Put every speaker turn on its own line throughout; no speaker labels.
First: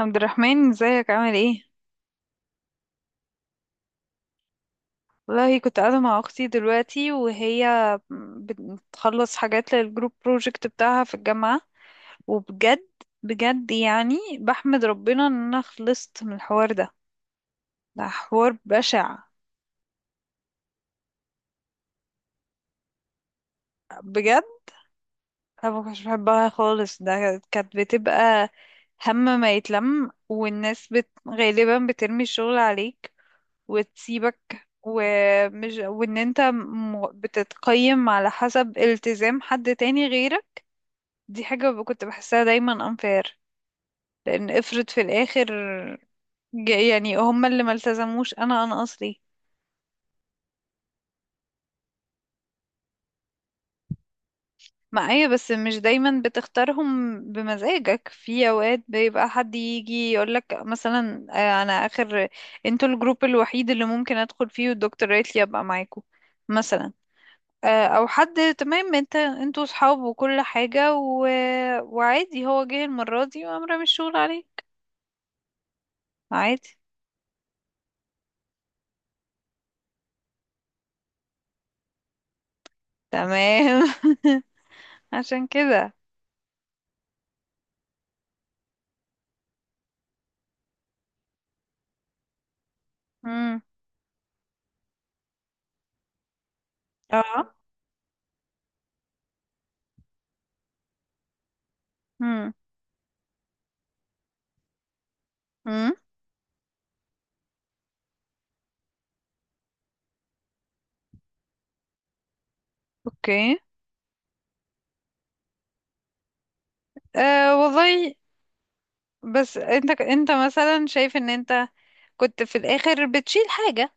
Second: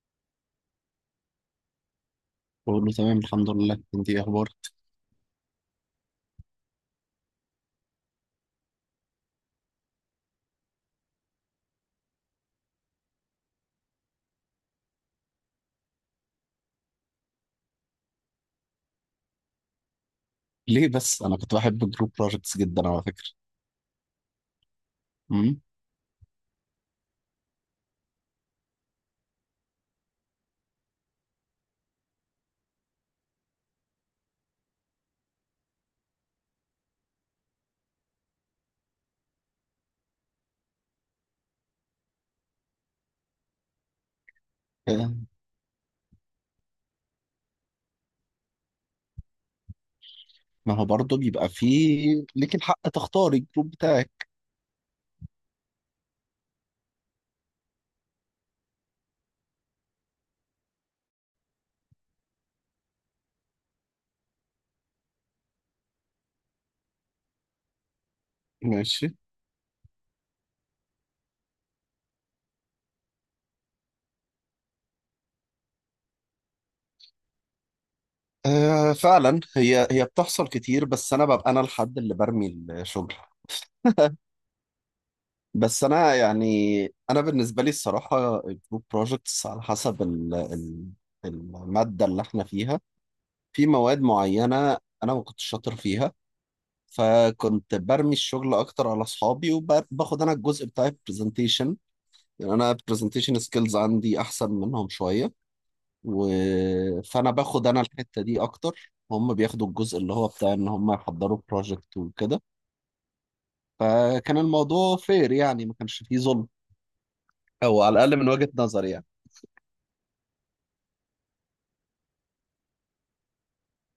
عبد الرحمن ازيك؟ عامل ايه؟
بقول له تمام الحمد لله. انت ايه اخبارك؟
والله كنت قاعدة مع اختي دلوقتي، وهي بتخلص حاجات للجروب بروجكت بتاعها في الجامعة. وبجد، بجد يعني بحمد ربنا ان انا خلصت من الحوار ده. ده حوار بشع
ليه بس، انا كنت بحب الجروب بروجكتس جدا على فكره.
بجد.
امم.
انا ما كنتش بحبها خالص. ده كانت بتبقى هم ما يتلم، والناس غالبا بترمي الشغل عليك وتسيبك، ومش وان بتتقيم على حسب التزام حد تاني غيرك. دي كنت بحسها دايما unfair. لان افرض في
آه،
الاخر، يعني هما اللي ما التزموش، انا اصلي
ما هو برضه بيبقى فيه ليك الحق تختاري الجروب بتاعك.
معايا. بس مش دايما بتختارهم بمزاجك، في اوقات بيبقى حد يجي يقولك مثلا، آه، انا اخر، انتوا الجروب الوحيد اللي ممكن ادخل فيه، والدكتور قالت لي ابقى معاكم مثلا. آه، او حد تمام،
ماشي.
انت انتوا صحاب وكل حاجة وعادي هو جه المرة دي وقام رامي الشغل عليك. عادي.
آه، فعلا هي بتحصل كتير، بس انا ببقى انا الحد اللي برمي الشغل.
تمام. عشان
بس
كده.
انا يعني، انا بالنسبه لي الصراحه، الجروب بروجكتس على حسب ال الماده اللي احنا فيها.
امم
في مواد معينه انا ما كنتش شاطر فيها،
اه.
فكنت برمي الشغل اكتر على اصحابي وباخد انا الجزء بتاع البرزنتيشن. يعني
امم.
انا البرزنتيشن سكيلز عندي احسن منهم شويه.
امم.
و... فانا باخد انا الحته دي اكتر، هم بياخدوا الجزء اللي هو بتاع ان هم يحضروا بروجكت وكده.
اوكي.
فكان الموضوع فير، يعني ما كانش فيه ظلم،
أه
او على
والله.
الاقل من وجهة نظري يعني.
بس انت مثلا شايف ان انت كنت في الاخر بتشيل حاجة؟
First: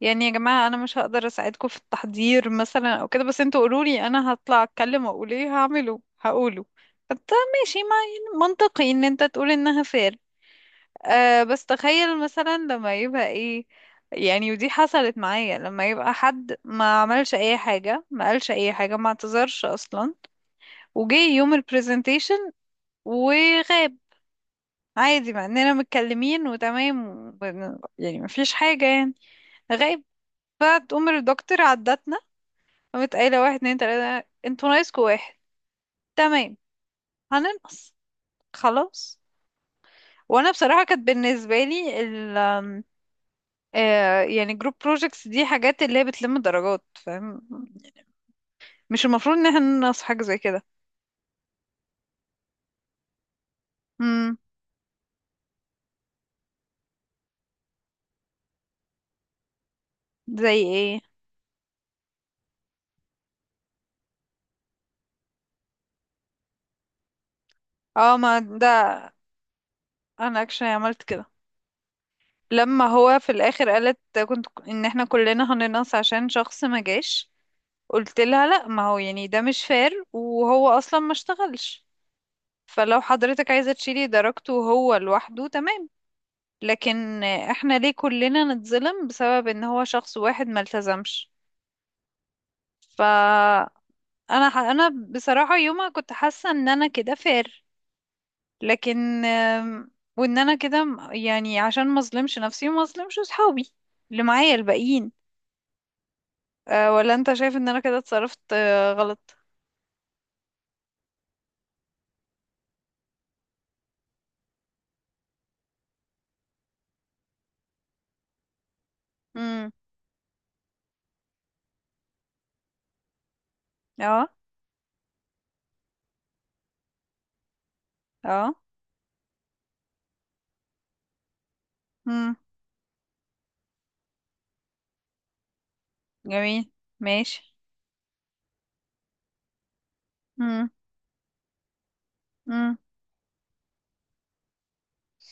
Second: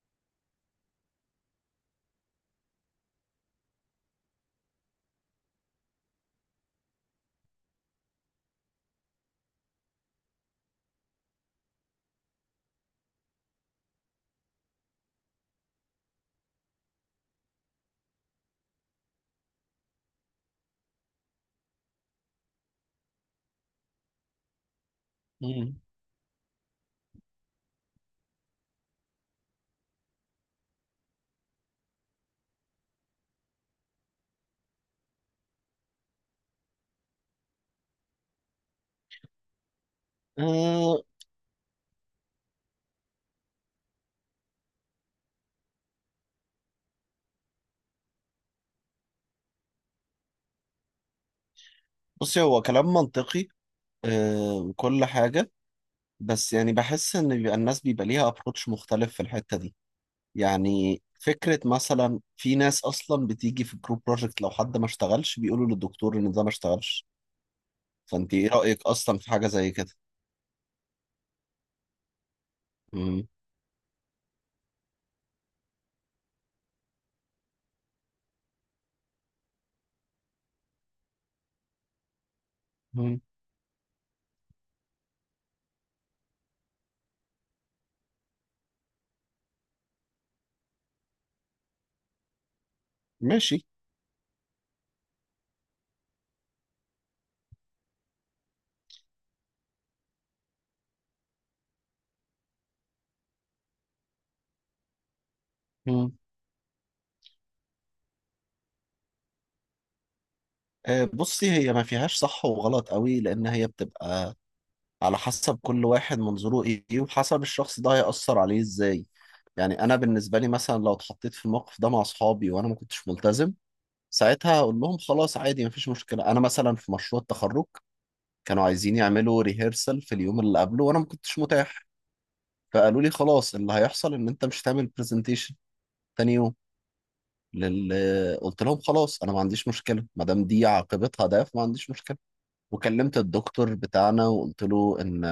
يعني يا جماعة أنا مش هقدر أساعدكم في التحضير مثلا أو كده، بس انتوا قولولي أنا هطلع أتكلم وأقول ايه هعمله، هقوله. فانت، ماشي، ما يعني منطقي إن انت تقول إنها فير. أه، بس تخيل مثلا لما يبقى ايه، يعني ودي حصلت معايا، لما يبقى حد ما عملش أي حاجة، ما قالش أي حاجة، ما اعتذرش أصلا، وجي يوم البرزنتيشن وغاب عادي، مع إننا
مم.
متكلمين وتمام يعني مفيش حاجة يعني. غايب. فتقوم الدكتور عدتنا، قامت قايلة واحد اتنين تلاتة، انتوا ناقصكوا واحد. تمام، هننقص، خلاص. وانا بصراحة
أه،
كانت بالنسبة لي ال آم، آه، يعني جروب بروجيكتس دي حاجات اللي هي بتلم درجات، فاهم؟ مش المفروض ان احنا ننقص حاجة زي كده.
بصي هو كلام منطقي.
امم.
أه، وكل حاجه. بس يعني بحس ان بيبقى الناس بيبقى ليها ابروتش مختلف في الحته دي.
زي ايه؟
يعني فكرة مثلا، في ناس أصلا بتيجي في الجروب بروجكت لو حد ما اشتغلش بيقولوا للدكتور إن ده ما اشتغلش.
اه
فأنت
ما
إيه رأيك
ده.
أصلا في حاجة زي كده؟
انا اكشن عملت كده، لما هو
مم.
في الاخر قالت، كنت ان احنا كلنا هننقص عشان شخص ما جاش. قلت لها لا، ما هو يعني ده مش فاir، وهو اصلا ما اشتغلش. فلو
مم.
حضرتك عايزة تشيلي درجته هو لوحده، تمام. لكن احنا ليه كلنا نتظلم بسبب ان هو شخص واحد ما التزمش؟
ماشي.
فانا، انا بصراحة يومها كنت حاسة ان انا كده فير، لكن وان انا كده يعني عشان ما اظلمش نفسي وما اظلمش صحابي اللي معايا الباقيين.
مم.
أه، ولا انت شايف ان انا كده اتصرفت، آه، غلط؟
آه، بصي، هي ما فيهاش صح وغلط قوي، لأن هي بتبقى على حسب كل واحد منظوره إيه وحسب الشخص ده هيأثر عليه إزاي.
امم.
يعني أنا بالنسبة لي مثلا، لو اتحطيت في الموقف ده مع أصحابي وأنا ما كنتش ملتزم،
اه.
ساعتها هقول لهم خلاص، عادي، مفيش مشكلة. أنا مثلا في مشروع التخرج
اه.
كانوا عايزين يعملوا ريهرسل في اليوم اللي قبله، وانا ما كنتش متاح.
امم.
فقالوا لي خلاص، اللي هيحصل ان انت مش هتعمل برزنتيشن تاني يوم.
جميل. ماشي.
لل... قلت لهم خلاص، انا ما عنديش مشكله ما دام دي
امم.
عاقبتها، ده فما عنديش مشكله. وكلمت الدكتور بتاعنا وقلت له ان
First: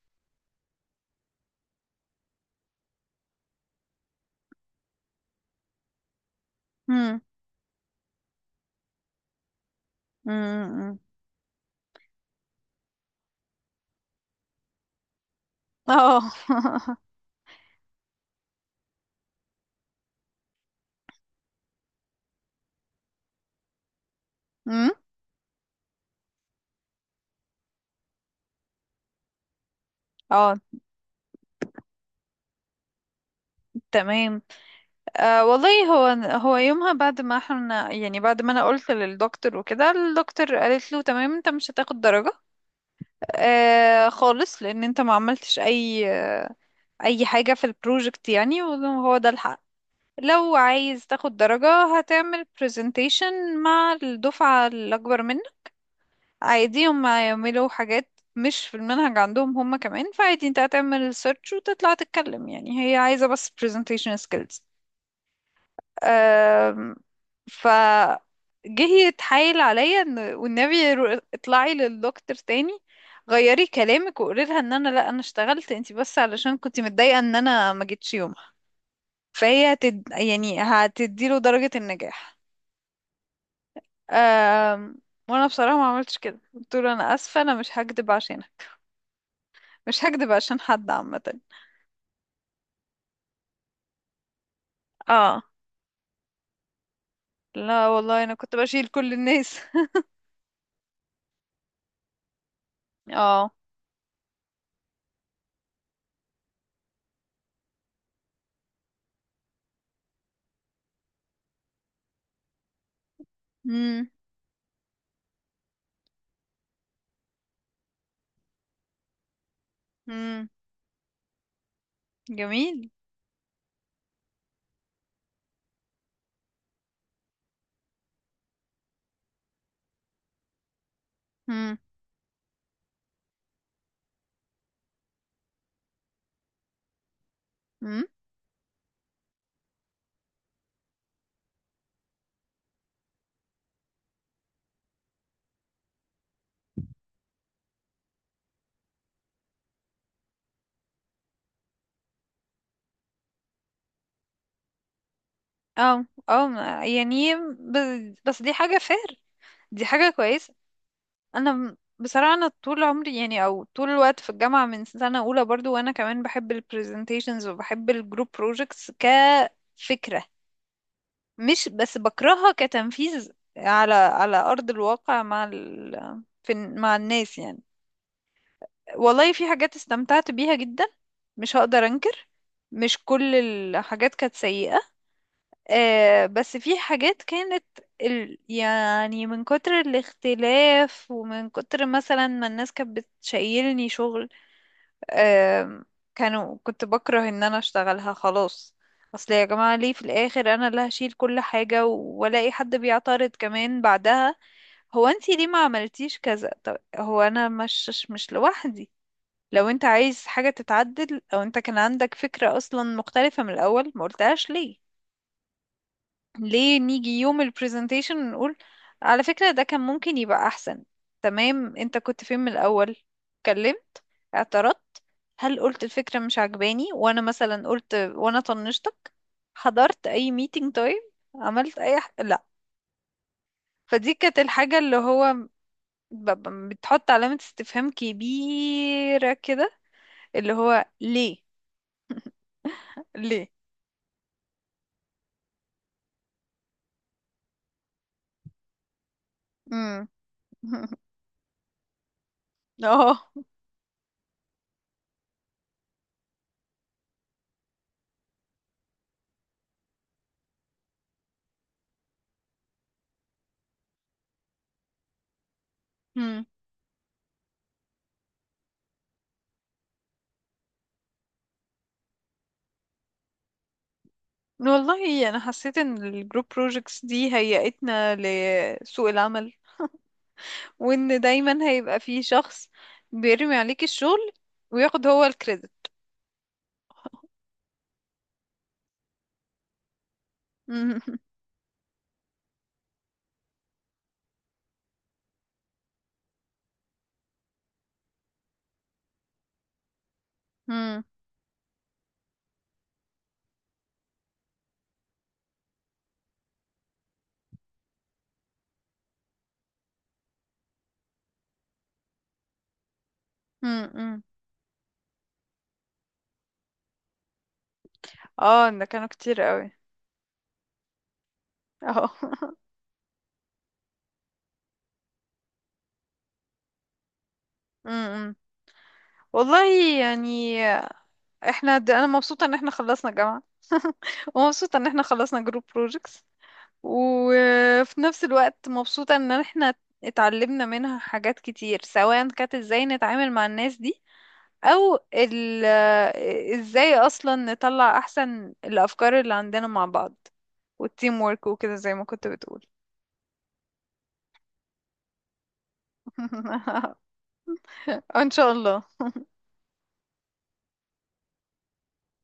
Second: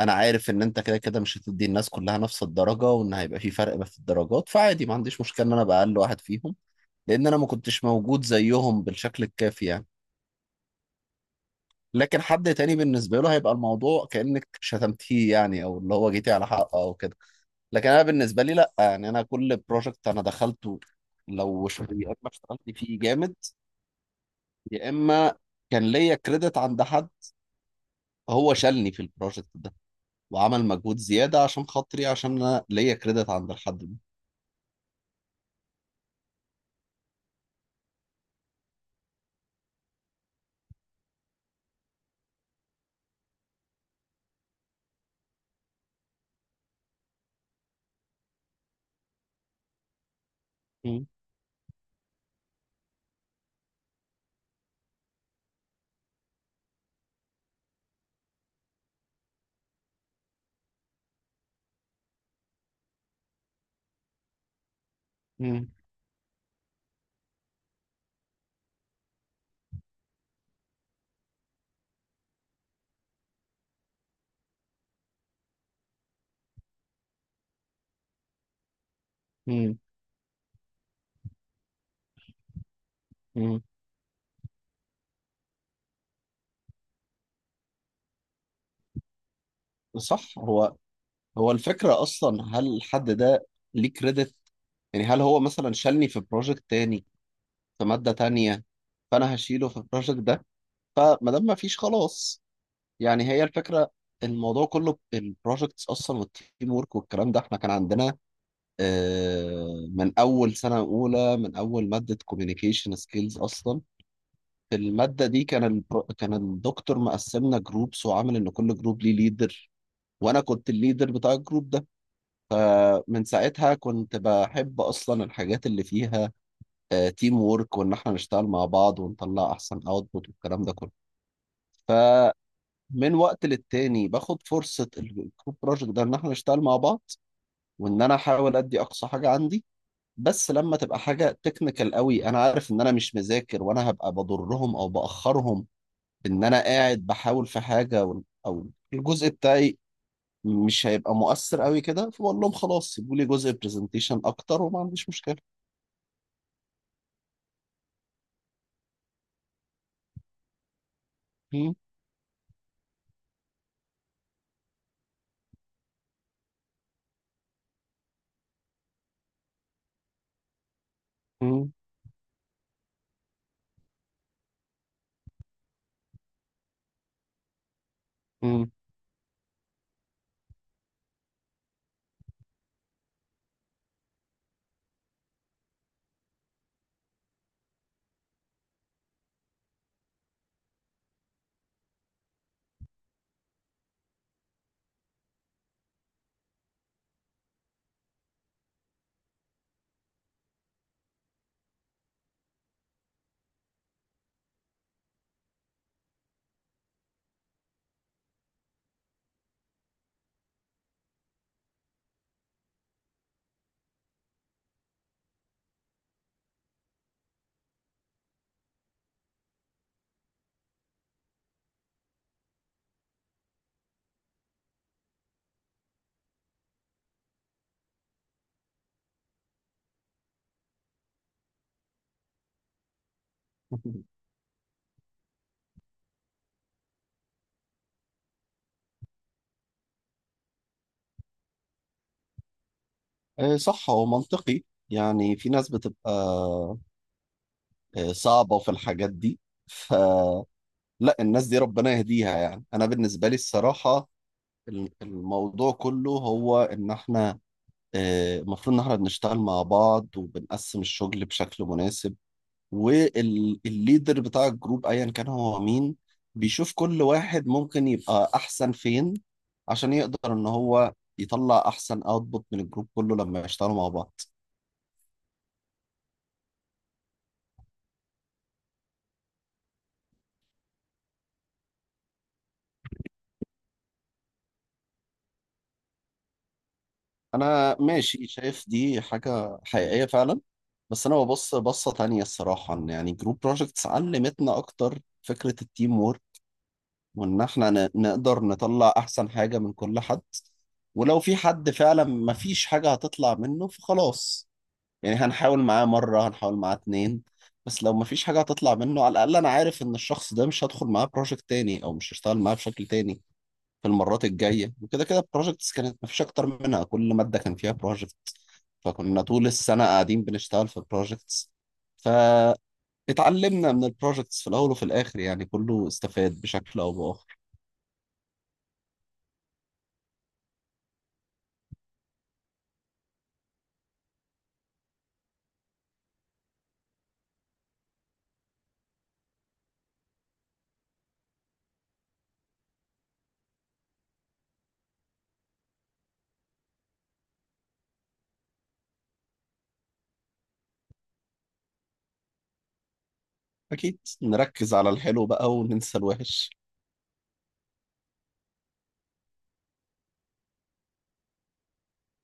انا عارف ان انت كده كده مش هتدي الناس كلها نفس الدرجه، وان هيبقى في فرق في الدرجات، فعادي، ما عنديش مشكله ان انا ابقى اقل واحد فيهم.
امم.
لان انا ما كنتش موجود زيهم بالشكل الكافي يعني.
امم.
لكن حد تاني بالنسبة له هيبقى الموضوع كأنك شتمتيه يعني، او اللي هو
اه.
جيتي على حقه او كده. لكن انا بالنسبة لي لا، يعني انا كل بروجكت انا دخلته يا اما اشتغلت فيه جامد،
أمم،
يا اما كان ليا كريدت عند حد، هو شالني في البروجكت ده
اه.
وعمل مجهود زيادة عشان خاطري، عشان انا ليا كريدت عند الحد ده.
تمام. آه والله. هو يومها بعد ما احنا يعني بعد ما انا قلت للدكتور وكده، الدكتور قالت له تمام انت مش هتاخد درجة آه خالص، لان انت ما عملتش اي آه، اي حاجة في البروجكت يعني، وهو ده الحق. لو
مم.
عايز تاخد درجة هتعمل presentation مع الدفعة الأكبر منك. عادي هم يعملوا حاجات مش في المنهج عندهم هم كمان، فعادي انت هتعمل سيرش وتطلع تتكلم، يعني هي عايزة بس presentation skills.
مم.
أم، ف، جه يتحايل عليا ان والنبي، اطلعي للدكتور تاني، غيري كلامك وقولي لها ان انا لا، انا اشتغلت، انت بس علشان كنت متضايقة ان انا ما جيتش يومها، فهي
مم.
يعني هتديله درجة النجاح.
مم.
أم، وانا بصراحة ما عملتش كده، قلت له انا اسفة انا مش هكدب عشانك، مش هكدب
صح.
عشان
هو
حد عامة.
هو الفكرة اصلا، هل الحد ده ليه كريدت؟ يعني هل هو
اه،
مثلا شالني في بروجكت تاني في
لا
مادة
والله انا كنت
تانية،
بشيل كل
فأنا
الناس.
هشيله في البروجكت ده؟ فما دام ما فيش، خلاص. يعني هي
اه.
الفكرة. الموضوع كله البروجكتس أصلا والتيم ورك والكلام ده، إحنا كان عندنا من أول سنة أولى، من أول مادة كوميونيكيشن سكيلز أصلا.
امم.
في المادة دي كان الدكتور مقسمنا جروبس وعامل إن كل جروب ليه ليدر، وأنا
امم.
كنت الليدر بتاع الجروب ده.
جميل.
فمن ساعتها كنت بحب أصلا الحاجات اللي فيها تيم وورك، وان احنا نشتغل مع بعض ونطلع احسن اوتبوت والكلام ده كله.
امم.
فمن وقت للتاني باخد فرصة الجروب بروجكت ده ان احنا نشتغل مع بعض، وان
امم.
انا احاول ادي اقصى حاجة عندي. بس لما تبقى حاجة تكنيكال قوي، انا عارف ان انا مش مذاكر، وانا هبقى بضرهم او باخرهم بان انا قاعد بحاول في حاجة او الجزء بتاعي مش هيبقى مؤثر قوي كده، فبقول لهم خلاص، سيبوا لي جزء برزنتيشن اكتر وما عنديش مشكلة.
اه. يعني بس, دي حاجة فير، دي حاجة كويسة. انا
م-.
بصراحة انا طول عمري يعني او طول الوقت في الجامعة من سنة اولى برضو، وانا كمان بحب البرزنتيشنز وبحب الجروب بروجكتس كفكرة. مش
م-.
بس بكرهها كتنفيذ على ارض الواقع مع في مع الناس يعني.
م.
والله في حاجات استمتعت بيها جدا، مش هقدر انكر. مش كل الحاجات كانت سيئة. آه، بس في حاجات كانت يعني من كتر الاختلاف، ومن كتر مثلا ما الناس كانت بتشيلني شغل، آه، كانوا، كنت بكره ان انا اشتغلها خلاص. اصل يا جماعة، ليه في الاخر انا اللي هشيل كل حاجة والاقي حد بيعترض كمان بعدها؟ هو انتي ليه ما عملتيش كذا؟ طب هو انا مش لوحدي. لو انت عايز حاجة تتعدل، او انت كان عندك فكرة اصلا مختلفة من الاول، ما قلتهاش ليه؟ ليه نيجي يوم البرزنتيشن نقول على فكرة ده كان ممكن يبقى احسن؟ تمام، انت كنت فين من الاول؟ اتكلمت؟ اعترضت؟ هل قلت الفكرة مش عجباني وانا مثلا قلت وانا طنشتك؟ حضرت اي ميتنج طيب؟ عملت اي لا. فدي كانت الحاجة اللي هو بتحط علامة استفهام كبيرة كده، اللي هو ليه.
آه، صح هو منطقي. يعني في ناس بتبقى صعبة في الحاجات دي.
ليه؟
فلا، الناس دي ربنا يهديها. يعني أنا بالنسبة
اه.
لي الصراحة، الموضوع كله هو إن إحنا المفروض إن إحنا بنشتغل مع بعض وبنقسم الشغل بشكل مناسب، والليدر بتاع الجروب أيا كان هو مين
مم.
بيشوف كل واحد ممكن يبقى أحسن فين، عشان يقدر إن هو يطلع أحسن أوتبوت من الجروب كله لما يشتغلوا مع بعض.
والله انا حسيت ان الجروب بروجكتس دي هيئتنا لسوق العمل، وان دايما هيبقى في شخص بيرمي عليك الشغل وياخد هو الكريدت.
انا ماشي، شايف دي حاجه حقيقيه فعلا.
مم.
بس انا ببص بصه تانية الصراحه، ان يعني جروب بروجكتس علمتنا اكتر فكره التيم وورك، وان احنا نقدر نطلع احسن حاجه من كل حد.
مم.
ولو في حد فعلا ما فيش حاجه هتطلع منه فخلاص، يعني هنحاول معاه مره، هنحاول معاه اتنين. بس لو ما فيش حاجه هتطلع منه، على الاقل انا عارف ان الشخص ده مش هدخل معاه بروجكت تاني او مش هشتغل معاه بشكل تاني في
مم. مم.
المرات الجايه. وكده كده البروجكتس كانت مفيش اكتر منها، كل ماده كان فيها بروجكت،
اه، ده كانوا
فكنا
كتير
طول
قوي.
السنه قاعدين بنشتغل في بروجكتس.
اه.
فاتعلمنا من البروجكتس في الاول وفي الاخر، يعني كله استفاد بشكل او باخر.
مم. مم. والله، يعني احنا انا مبسوطة ان احنا خلصنا جامعة، ومبسوطة ان احنا خلصنا جروب بروجكتس، وفي نفس الوقت مبسوطة ان احنا اتعلمنا منها حاجات كتير، سواء كانت ازاي نتعامل مع الناس دي، او ال، ازاي اصلا نطلع احسن الافكار اللي عندنا مع بعض، والتيم وورك وكده زي ما كنت بتقول.
اكيد نركز على الحلو بقى وننسى الوحش.
ان شاء الله.